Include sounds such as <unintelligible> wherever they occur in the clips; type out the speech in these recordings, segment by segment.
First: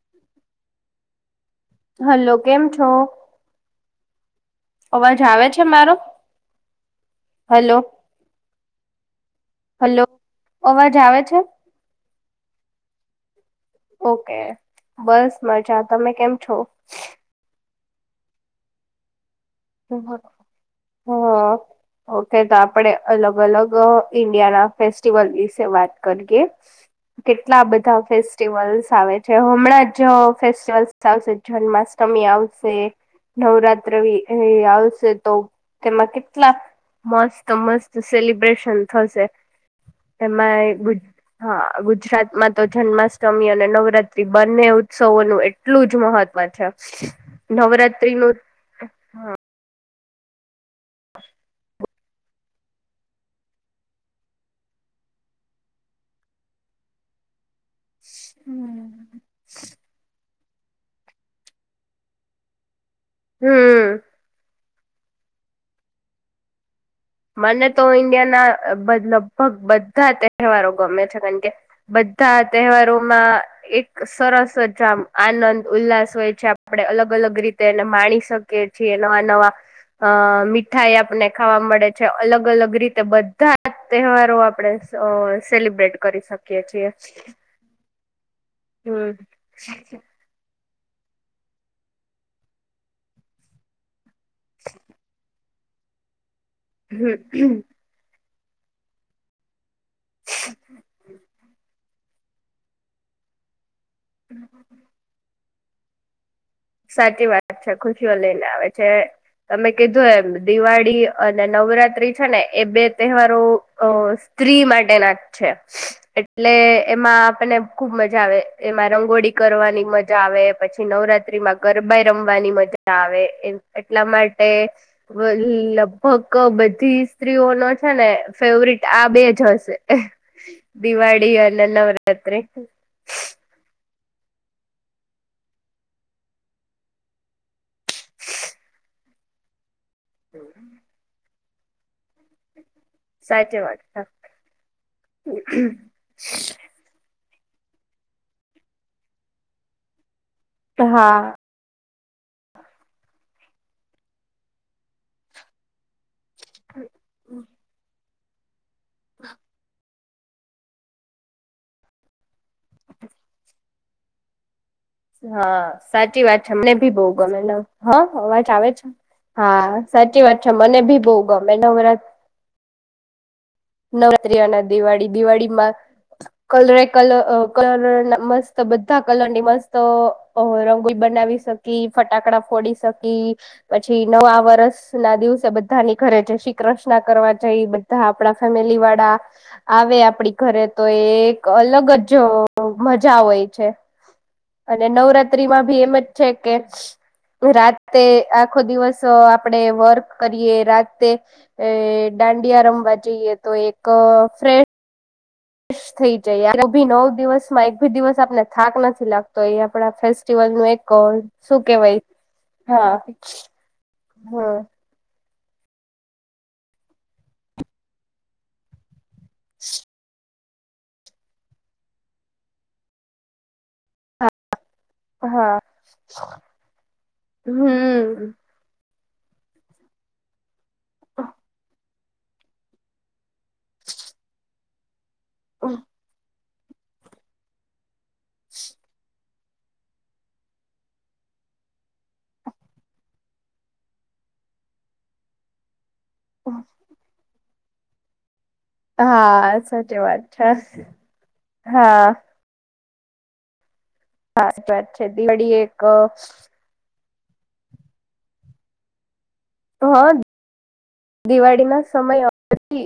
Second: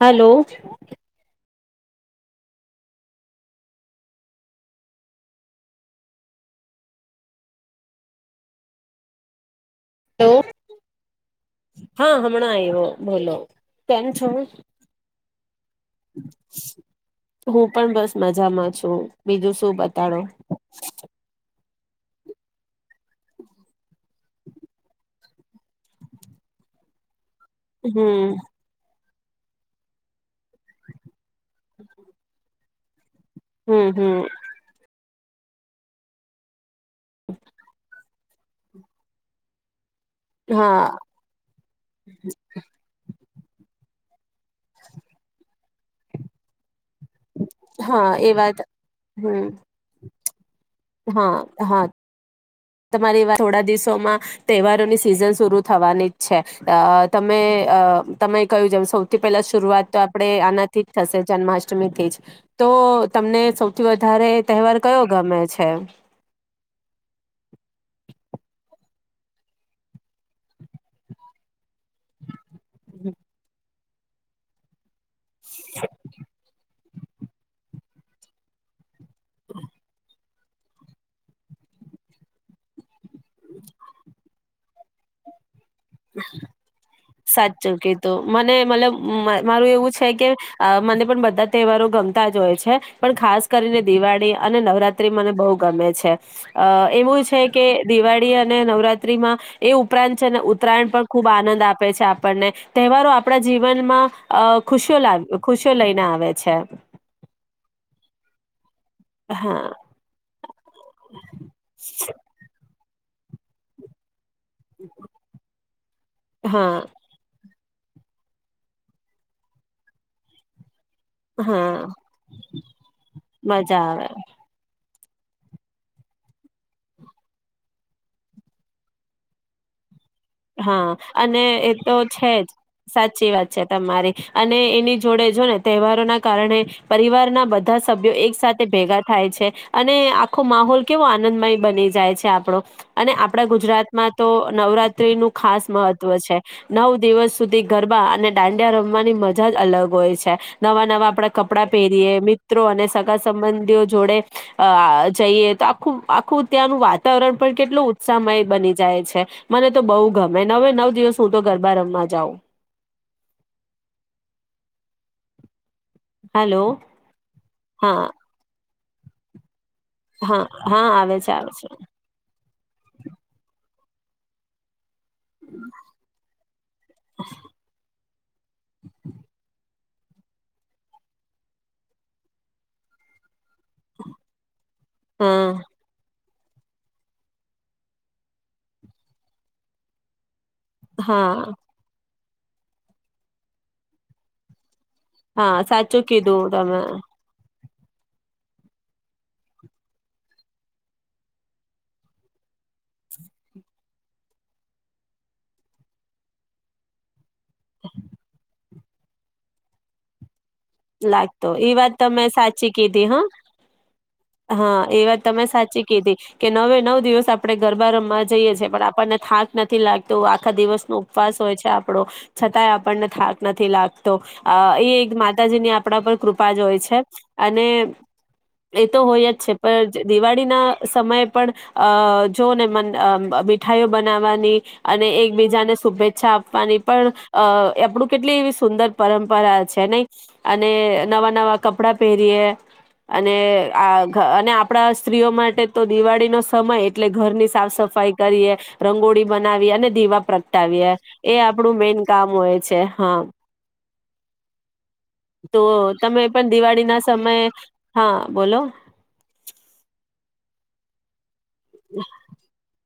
Hello hello કેમ છો અવાજ આવે છે મારો હલો હલો અવાજ આવે છે. હમણા આયવો બોલો કેમ છો ઓકે બસ મજા તમે કેમ છો હું પણ બસ મજામાં છું. બીજું શું બતાડો હા ઓકે તો આપણે અલગ અલગ ઇન્ડિયાના ફેસ્ટિવલ વિશે વાત કરીએ. કેટલા બધા હમ ફેસ્ટિવલ્સ આવે જે હમણાં જ ફેસ્ટિવલ્સ આવશે જન્માષ્ટમી આવશે હમ નવરાત્ર વિ હમ આવશે તો તેમાં કેટલા મસ્ત મસ્ત સેલિબ્રેશન થશે હા એમાં હા ગુજરાતમાં તો જન્માષમ અષ્ટમી અને નવરાત્રી બંને ઉત્સવો નું એટલું જ મહત્વ છે નવરાત્ર્રી નું હમ્મ હા હા તમારે એવા થોડા દિવસોમાં તહેવારોની સિઝન શરુ થવાની જ છે અ તમે અ તમે કહ્યું જેમ હમ. સૌથી પહેલા શરૂઆત તો આપેડે થી જ થશે જન્માષ્ટમીથી જ તો તમને સૌથી હમ. વધારે તહેવાર કયો ગમે છે મને તો ઈન્ડિયા ના લગભગ બધા તહેવારો ગમે છે કારણ કે બધા તહેવારોમાં એક સરસ જામ આનંદ ઉલ્લાસ હોય છે આપણે અલગ અલગ રીતે એને માણી શકીએ છીએ નવા નવા અ મીઠાઈ આપને ખાવા મળે છે અલગ અલગ રીતે બ બધા તહેવારો આપ આપણે સ સેલિબ્રેટ કરી શકીએ છીએ સાચું કીધું મને મતલબ હમ મારું એવું છે કે અ મને પણ બધા તહેવારો ગમતા જ હોય છે પણ ખાસ કરીને દિવાળી અને નવરાત્રી મને બઉ ગમે છે અ એવું છે હમ કે દિવાળી અને નવરાત્રીમાં એ ઉપરાંત છે ને ઉત્તરાયણ પણ ખુબ આનંદ આપે આપે છે આપણને તહેવારો આપણા જી જીનમાં અ ખુશીઓ લાવ ખુશીઓ લઈને આવે છે સાચી વાત છે ખુશીઓ લઈ ને આવે છે છે તમે હા કીધું એમ દિવાળી અને નવરાત્રી છે ને એ બે તહેવારોો અ સ્ત્રી માટે ના છે એટલે હા એમાં આપને ખુબ મજા આવે એમાં રંગોળી કરવાની મજા આવે પછી નવત્રીમાં હા ગરબાાઈ રમવાની મજા આવે મજા આવે એટલા માટે લગભગ બધી સ્ત્રીઓ નો છે ને ફેવરિટ આ બે જ હશે હા દિવાળી અને એ તો છે નવરાત્રી જ સાચી વાત છે તમારી અને એની જોડે જો ને તહેવારો ના કારણે પરિવારના બધા સભ્યો એક સાથે ભેગા થાય છે અને આખો માહોલ કેવો આનંદમય બની જાય છે આપડો અને આપણા સાચી વાત છે. ગુજરાતમાં તો નવરાત નું ખાસ મહત્વ છે નવ દ દિવસ સુધી ગરબા અને દાંડિયા રમવાની મજા જ અલગ હોય છે નવા નવા હા આપણા કપડા પહે મિત્રો અને સગા સંબંધીઓ જોડે જઈએ તો આખું આખું ત્યાંનું વાતાવરણ પણ કેટલું સમય બની જાય છે મને બહ ગમે નવે નવ દિવસ હું તો ગરબા રમમાં જાઉં હા સાચી વાત છે હેલો મમને ભી બહુ ગમે ન હા અવાજ આવે છે હા સાચી વાત હા છે મને હા ભી બહુ આવે છે આવે ગમે છે નવરાતી નવરાત્રિયાના દિવાળી દિવાળીમાં કલરે કલ કલર ના મસ્ત બધા કલરની મસ્ત તો રંગોઈ બનાવી શકી ફટાકડા ફોડી શકી પછી નવા વરષ ના દિવસે હા બધાની ઘરે છે શ કૃ્ના કરવા જાય એ બધા આપ ફેમિલી વાળા આવે આપડી ઘરે તો એક હા અલગ જ જો મજા હોય છે અને હા નવરાત્રીમાં ભી એમ સાચું જ છે કીધું કે તમે રા તે આખો દિવસ આપડે વર્ક કરીએ રાતે એ દાંડિયા રમવા જઈએ તો એક ફેશ શ થઇ જાય ભી નવ દિવસ માં એક ભી દિવસ આપને થાક નથી લતો એ આપડા ફેસ - જીવન નું એક લાગતો શું એ વાત કેવાય તમે સાચી હા કીધી હમ હા એ તમે સાચી કીધી કે નવે નવ દિવસ આપણેે ગરબા રમવા જઈએ છીએ પણ આપણે થાક નથી લાગતો. આખા દિવસ નો ઉપવાસ હોય છે આપડો છતાંય આપણને થાક નથી લાગતો એ એક મા હા માતાજીની આપણા પર કૃપા જોય છે અને. હમ તો હોય જ છે પણ દિવાળીના સમય પણ અ જોને મન અ બ મીઠાઈઓ બનાવવાની અને એક બીજાને શુભેચ્છા અને એ પણ અ આપણું કેટલી એવી સુંદર પરંપરા <unintelligible> છે નહી અને નવા નવા કપડા પહેરીએ અને આ અને આપણા સ્ત્રીઓ માટે તો દિવાળી નો સમય એટલે ઘરની સાફ સફાઈ કરએ રંગોળી હા બનાવીએ અને સાચી વાત દીવા છે પ્રગટાવીએ એ આપણું મેન હા કામ હોય છે. હા હા <unintelligible> છે દિવાળી એક સમય હા બોલો, હ દિવાળી ના સમયથી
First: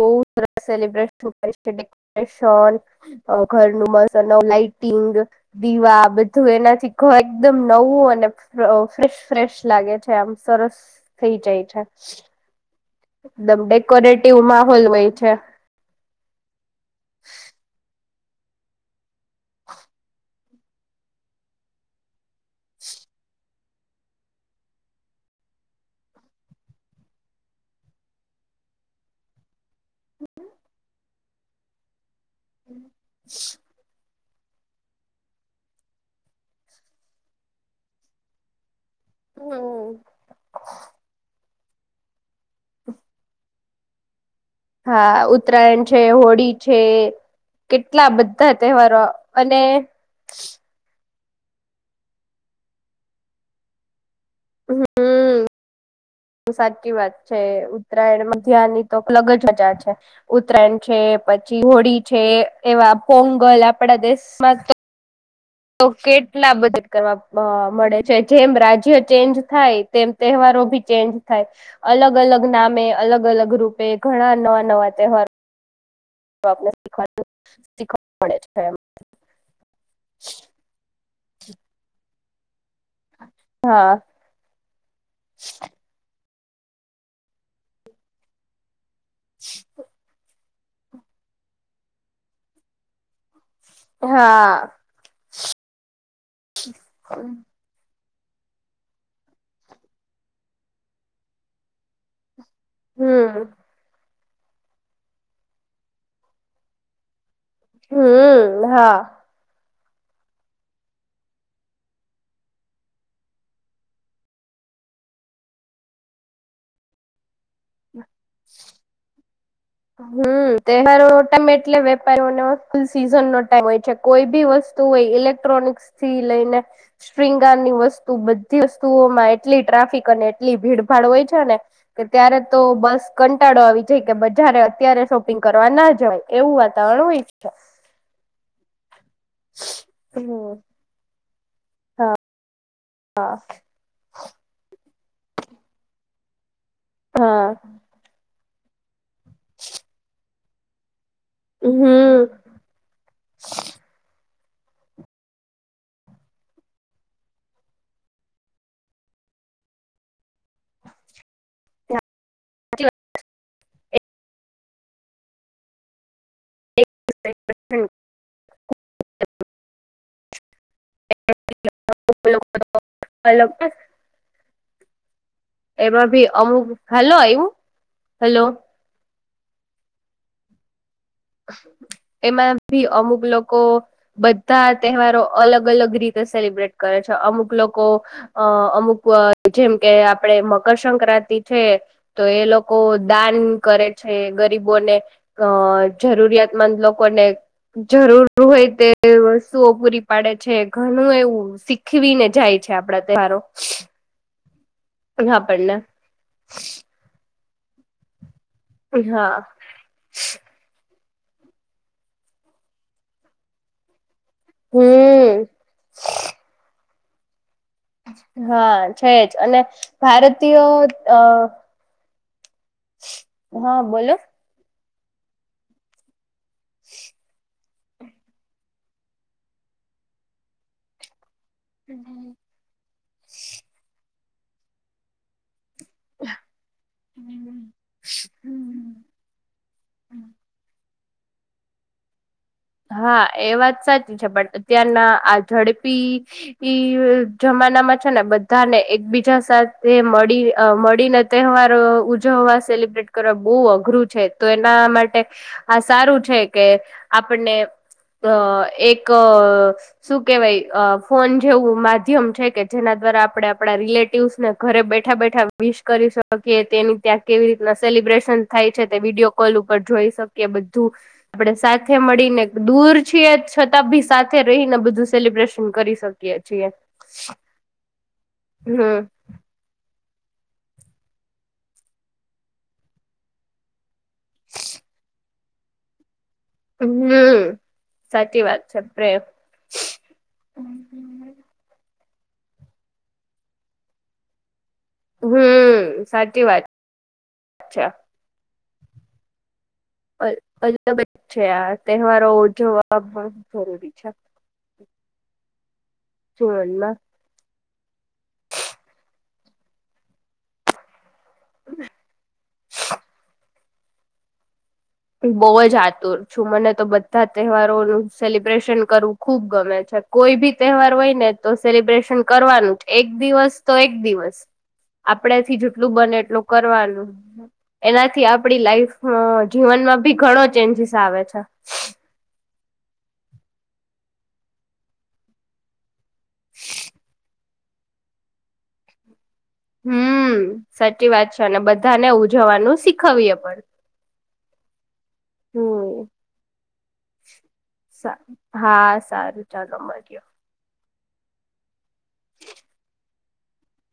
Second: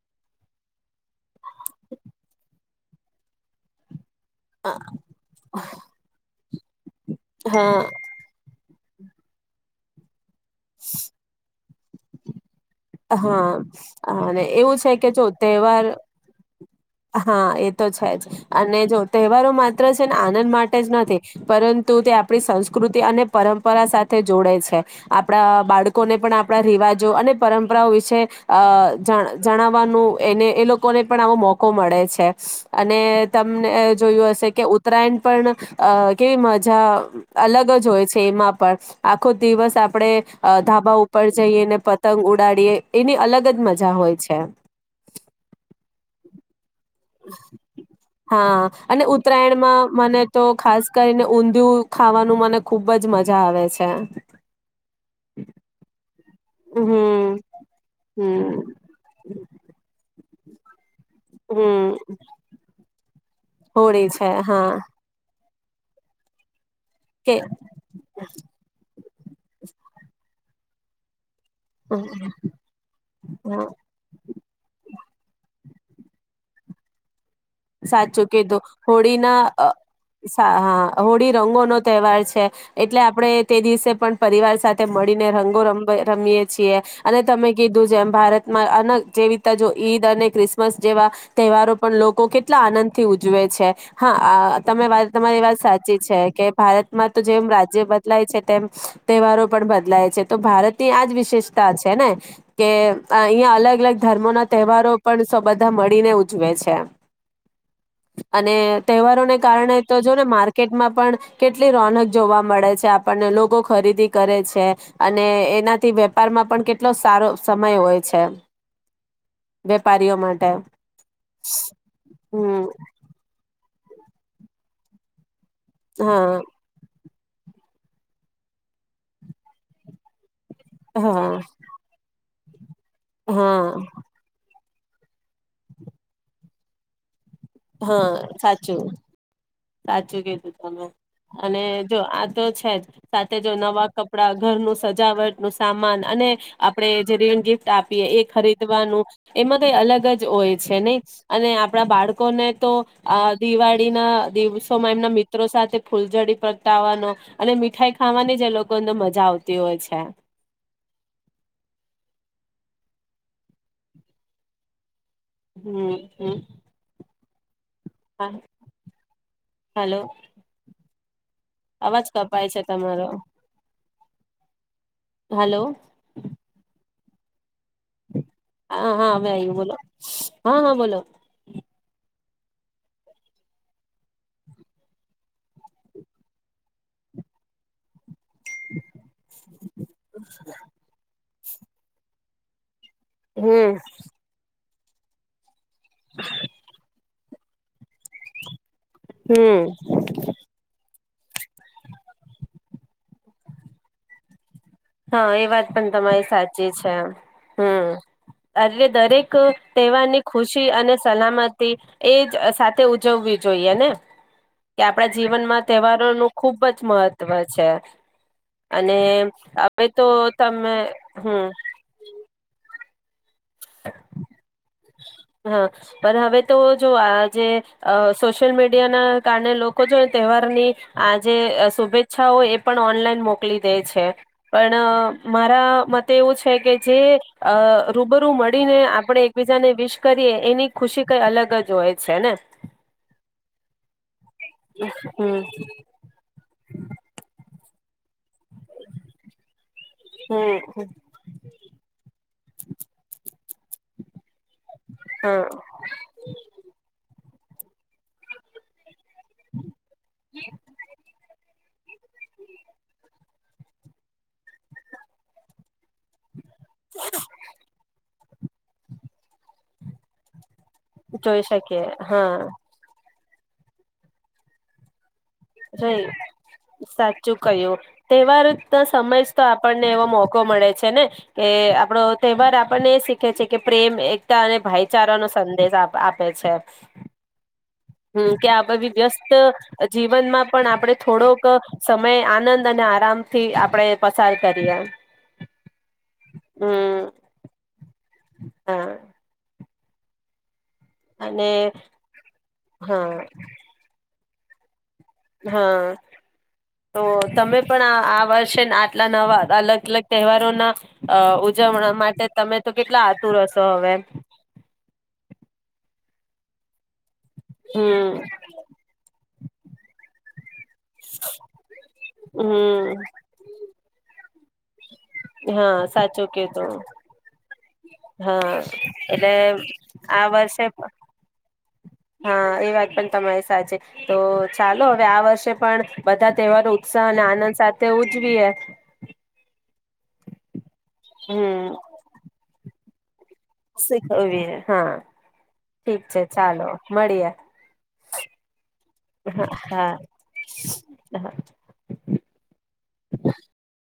બહુ સરસ સેલિબ્ર સુપ ડેકોરેશન અ ઘરનું મસ્ લાાઈટિંગ દીવા બધું એનાથી એકદમ હા નવું અને જોઓ ફ્રેશ ફ્રેશ લાગે છે આમ સરસ થઈ જાય છે શીઈ અહા અને એવું માહોલ છે કે હોય જો તહેવાર હા એ તો છે જ અને જો તહેવારો માત્ર છે ને આનંદ માટે તેજ નથી પરંતુ તો આપણી સંસ્કૃતિ અને પરંપ પરા સાથે જોડે છે આપણા આ બાળકોને પણ આપણા રિવાજો અને પરંપરાઓ વિશે અ જણ જણાવવાનું એને એ લોકોને પણ આવો મોકો મળે છે અને તમનેએ જોયું હશે કે ઉત્તરાયણ પણ અ કેવી મજા અ અલગ જ હોય છે એમાં પણ આખો દિવસ હમ. આપડણે અ ધાબા ઉપર જઈએને તંલ ગુડ ગાડીએ એની અલગ જ મજા મજા હોય છે હા ઉત્તરાયણ છે હોળી છે કેટલા બધા હા તહેવારો અને અને ઉત્તરાયણમાં મને તો ખાસ કરીને ઊંધિયું ખાવાનું મને ખુબ જ મજા આવે છે હમ હું હું બ સાચી વાત છે હમ ઉત્તરાયણ મધ્યહા હમ ની તો અલગ જ મજા છે ઉત્તરાયણ છે પછી હમ હોળી છે એવા પોંગલ આપડા હોળી છે દેશમાં હા તો તો કેટલા બધા કહેવામ કે મા મળે છે જેમ રાજ્ય ચેન્જ થાય તેમ તહેવારો ભી ચેન્જ થાય અલગ હા અલગ નામે અલગ અલગ રૂપે ઘણા નવા નવા તહેવાર તો આપણે શીખવાડે સાચું કીઘુ હોળી ના અ સાહ હોળી રંગો નો તહેવાર છે એટલે આપણેે તે દિવસે હા પણ પરિવાર સાથે મળીને રંગો રમે રમીએ છીએ અને તમે કીધું જેમ ભારતમાં અને જેવીતા જો ઈદ અને ક્રિસ્ બસ જેવા તહેવારો પણ લોકો કે એટલા આનંદ થી ઉજવે છે હા તમે વા તમારી વાત સાચી છે કે. ભારત માં તો જેમ રાજ્ય બ. બદલાય છે તેમ તહેવારો પણ બદલાય છે તો ભારતની આજ વિશેષતા છે ને. કે અ હમ હિયા અલગ અલગ. ધર્મો ના તહેવારો પણ સો બધા મળીને ઉજવે છે. અને હમ હા તહેવારોને કારણે. તો જોને માર્કેટમાં પણ કેટલી રોનક જોવા મળે છે આપણને લોકો ખરીદી કરે છે અને એનાથી વેપારમાં પણ કેટલો સારો સમય હોય છે. <inaudible> વેપારીઓ માટે હમ તહેવાર ઓટામે એટલે. હમ ફ સીઝન ન. હોય છે કોઈ બી વસ્તુ હોય ઇલે્ટ. ્ટ્રોનિકસ થી હા લઈને. શુગારની વસ્તુ બધી વસ્તુઓમાં એટલી ટ્રાફિક અને. કેટલી ભીડભાડ હોય હા છે ને કે. ત્યારે તો. બસ કંટાળો હા આવી જાય કે બધ. અત્યારે શોપિંગ કરવા ના જ હોય એવું વાતાવરણ હોય. છે. હા સાચું. સાચું કીધું તમે. અને જો આ તો છે જ. હા સાથે જો નવા કપડા ઘરનું. સજાવટ નું સામાન અને. આપડે જે રિટન હા ગિફ્ટ આપીએ એ ખરીદ. વાનું એમાં કઈ અલગ જ હોય છે નહી. અને આપણા બાળકો. હમ ને તો આ દિવાળી ના. દિવસોમાં એમના મિત્રો સાથે ફૂલઝડી પતાવાનો અને મીઠાઈ ખાવાની જ એ લોકો અંદર મજા આવતી હોય છે. <inaudible> હમ હમ. <inaudible> હા હલોો. અવાજ કપાય છે તમારો હાલો એમાં ભી અમુક હલો એવું હેલો <inaudible> બોલો હહ હહ બોલો એમાં ભી અમુક લોકો બધા તહેવારો અલગ અલગ રીતે સેલિબ્રેટ કરે છે. અમુક લોકો અ અમુક જેમ કે આપડે મકરસક્રાંતિ છે. તો એ લોક કો દાન હમ કરે છે ગરીબ બોને ક જરૂરિયાતમંદ લોકોને જરૂર હોય તે હમ વસ્તુઓ પૂરી પાડે છે. ગર હમ એવું શીખવીને જાય છે આપડા તહેવારો હહ એ વાત આપણને પન તમારી સાચી છે એમ અરે દરેક હા તહેવારની ખુશી અને સલામતી એજ સાથે ઉજવવી જોઈએ ને? કે આપણા હમ જીવનમાં તહેવારોનું ખુબ જ મહત્ <inaudible> હા છે જ અને હવે તો ભારતીય તમે અ હમ <inaudible> હહ બોલો હહ પર હવે તો જો આજે અ સોશિયલ મીડિયાના કારણે લોકો જો તહેવારની આ જે અ હમ શુભેચ્છા હોય એ પણ ઓનલાઈન મોકલી દે છે. પણ મારા મતે એવું છે કે જે અ હમ રૂબરૂ મળીને આપણે એકબીજાને વિશ કરીએ હા એની ખુશી કઈ અલગ જ હોય છે ને. હા એ વાત સાચી છે. પણ અત્યારના આ હમ ઝડપી ઈ જમાનામાં છે ને બધ બધાને એકબીજા સાથે મળી અ હમ મળીને તહેવાર ઉજવવા, સેલિબ્રેટ કરવા બહુ અઘરું છે તો એના માટે હા આ સારું છે કે આપ આપણને અ એક ક શું કેવાય ફોન જેવું માધ્યમ છે કે જેના દ્વારા આપણે આપણા રિલેટિવસ ને ઘરે બેઠા બેઠા વિ કરી શકીએ તેની ત્યાં કેવી રીતના સેલિબ્રેશન થાય છે તે વિડીયો કોલ ઉપર જોઈ શકીએ બધ ધુ જોઈ આપણેે શકીએ સાત હા મળીને દૂર છીએ છતાં ભી સાથે રહીને બધું સેલિબ્રેશન કરી રહી શકીએ છીએ સાચું કહ્યું તહેવાર ના હમ સમય જ તો આપણને એવો મોકો મળે છે ને કે આપણો તહેવાર આપણને એ શીખે છે કે પ્રેમ એકતા અને ભાઈચારાનો સંદેશ આપ પે છે હમ હમ સાચી કે વાત આપણે છે બી પ્રેમ વ્યસ્ત જી જીવનમાં પણ આપે થોડોક અમે આનંદ અને આરામથી આપણે પસાર કરીએ. હમ સાચી વાત હમ અચ્છા હા અ અજુ બ છે અને આ તહેવારો ઉજવવા હા પણ જરૂરી છે. હા જીવનમાં તો તમે પણ આ વર્ષે આટલા નવા અલગ અલગ તહેવારો ના અ ઉજવણા માટે તમે તો કેટલા આતુર હશો તો હવે બહુજ આતુર છું મને તો બધ ધા તહેવારોનું હમ સેલિબ્રેશન કરુ ખુબ ગમે છે કોઈ બી તહેવાર હોય ને તો સેલિબ્રેશન કરવાનું જ હમ એક દિવસ તો એક દિવસ આપડેથી હા જેટલું બને સાચું એટલું કીધું કરવાનું એનાથી હા આપડી લાઈફ એટલે જીવનમાં ભી આ ઘણો વર્ષે ચેન્જીસ આવે છે. હા એ વાત પણ તમારી સાચી તો ચાલો હવે આ વર્ષે પણ બધા તહેવારો ઉત્સાહ અને આનંદ સાથે તે ઉજવી એ હમ સાચી વાત છે અને બધા ને ઉજવવાનું સીખ હવે અપ શીખવીએ. હૈ હા. ઠીક હમ્મ, છે ચાલો મળીએ સા હા, સારું, હા ચાલો મળીએ. હા. હા.